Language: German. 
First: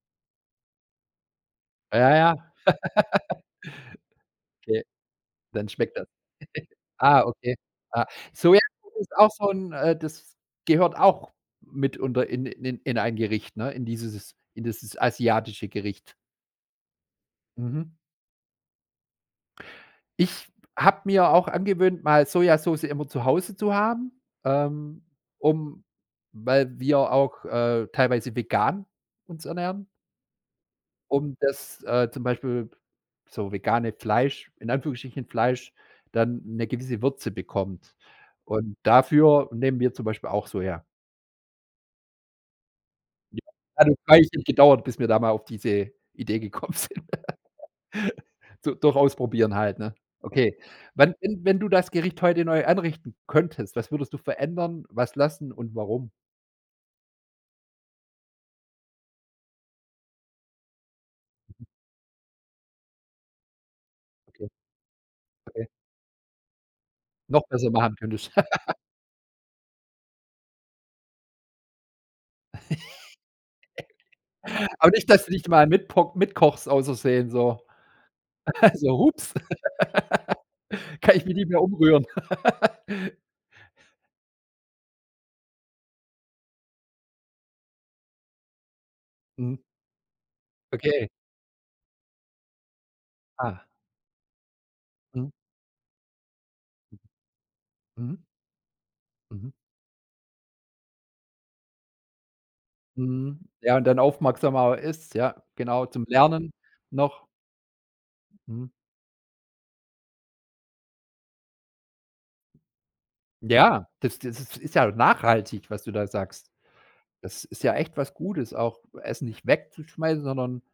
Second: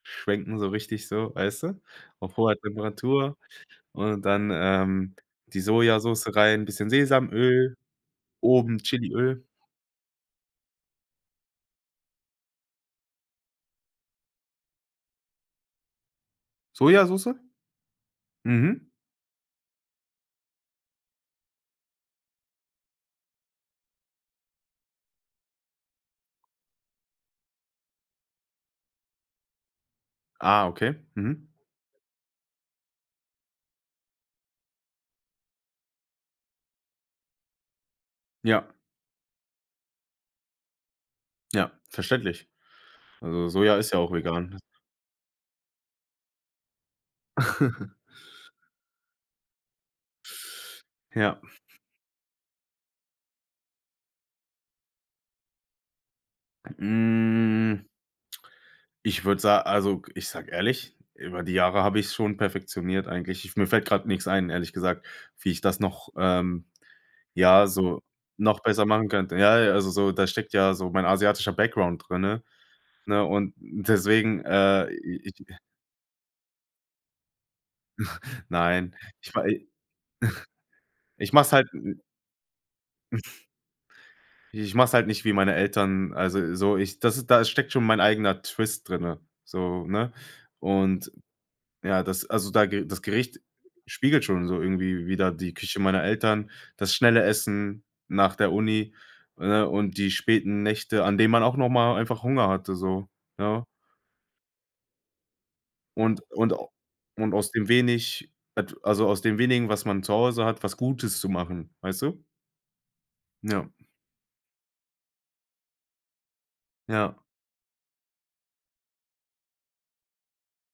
Schwenken so richtig so, weißt du? Ja, ja. Auf hoher Temperatur. Und dann, Okay, ähm, die dann schmeckt das. Sojasoße rein, bisschen Ah, okay. Sesamöl, Ah, oben Sojasoße ist auch Chiliöl. so 'n, äh, das gehört auch mitunter in in in ein Gericht, ne? In dieses in dieses asiatische Gericht. Sojasoße? Mhm. Mhm. Ich habe mir auch angewöhnt, mal Sojasoße immer zu Hause zu haben, ähm, um weil wir auch, äh, teilweise vegan uns ernähren Ah, okay. um Mhm. das, äh, zum Beispiel so vegane Fleisch in Anführungsstrichen Fleisch, dann 'ne gewisse Würze bekommt. Ja. Und dafür nehmen wir zum Beispiel auch Soja. Ja, verständlich. Also Soja hat ist 'n ja auch Weilchen vegan. gedauert, bis wir da mal auf diese Idee gekommen sind. D durch Ausprobieren halt, ne? Okay. Wann we Ja. wenn du das Gericht heute neu anrichten könntest, was würdest du verändern, was lassen und warum? Hm. Ich würd sa also, ich sage ehrlich, über die Jahre habe ich es schon perfektioniert eigentlich. Ich mir fällt gerade nix Okay. ein, ehrlich gesagt, wie ich Okay. das noch, ähm, Noch ja, besser machen so könntest. noch besser machen könnte. Ja, ja, also so da steckt ja so mein asiatischer Background drinne, ne? Und deswegen, äh, Aber nicht, dass du ich dich äh mal mitpok mit kochst ausversehen, so Nein. so: Ich „Hups, mei kann ich ich mich nicht mach's mehr halt, n umrühren”. Ich mach's halt nicht, wie meine Eltern, also so, ich das ist da steckt schon mein eigener Twist drinne, Mhm. so, ne? Okay. Und ja, das also da das Gericht Ah. spiegelt schon so irgendwie Mhm. wider die Küche meiner Eltern, das schnelle Essen Mhm. nach der Uni, Mhm. ne? Und die späten Nächte, an denen man auch noch mal einfach Hunger hatte so, Mhm. ja. Ja, und dann aufmerksamer man ist, ja. Genau, zum Und Lernen und a noch. und aus dem wenig, Mhm. et also aus dem wenigen, was man zu Hause hat, was Gutes zu machen, weißt du? Ja. Ja, das das ist ja noch nachhaltig, was du da sagst. Ja. Das ist ja echt was Gutes, auch Essen nicht wegzuschmeißen, sondern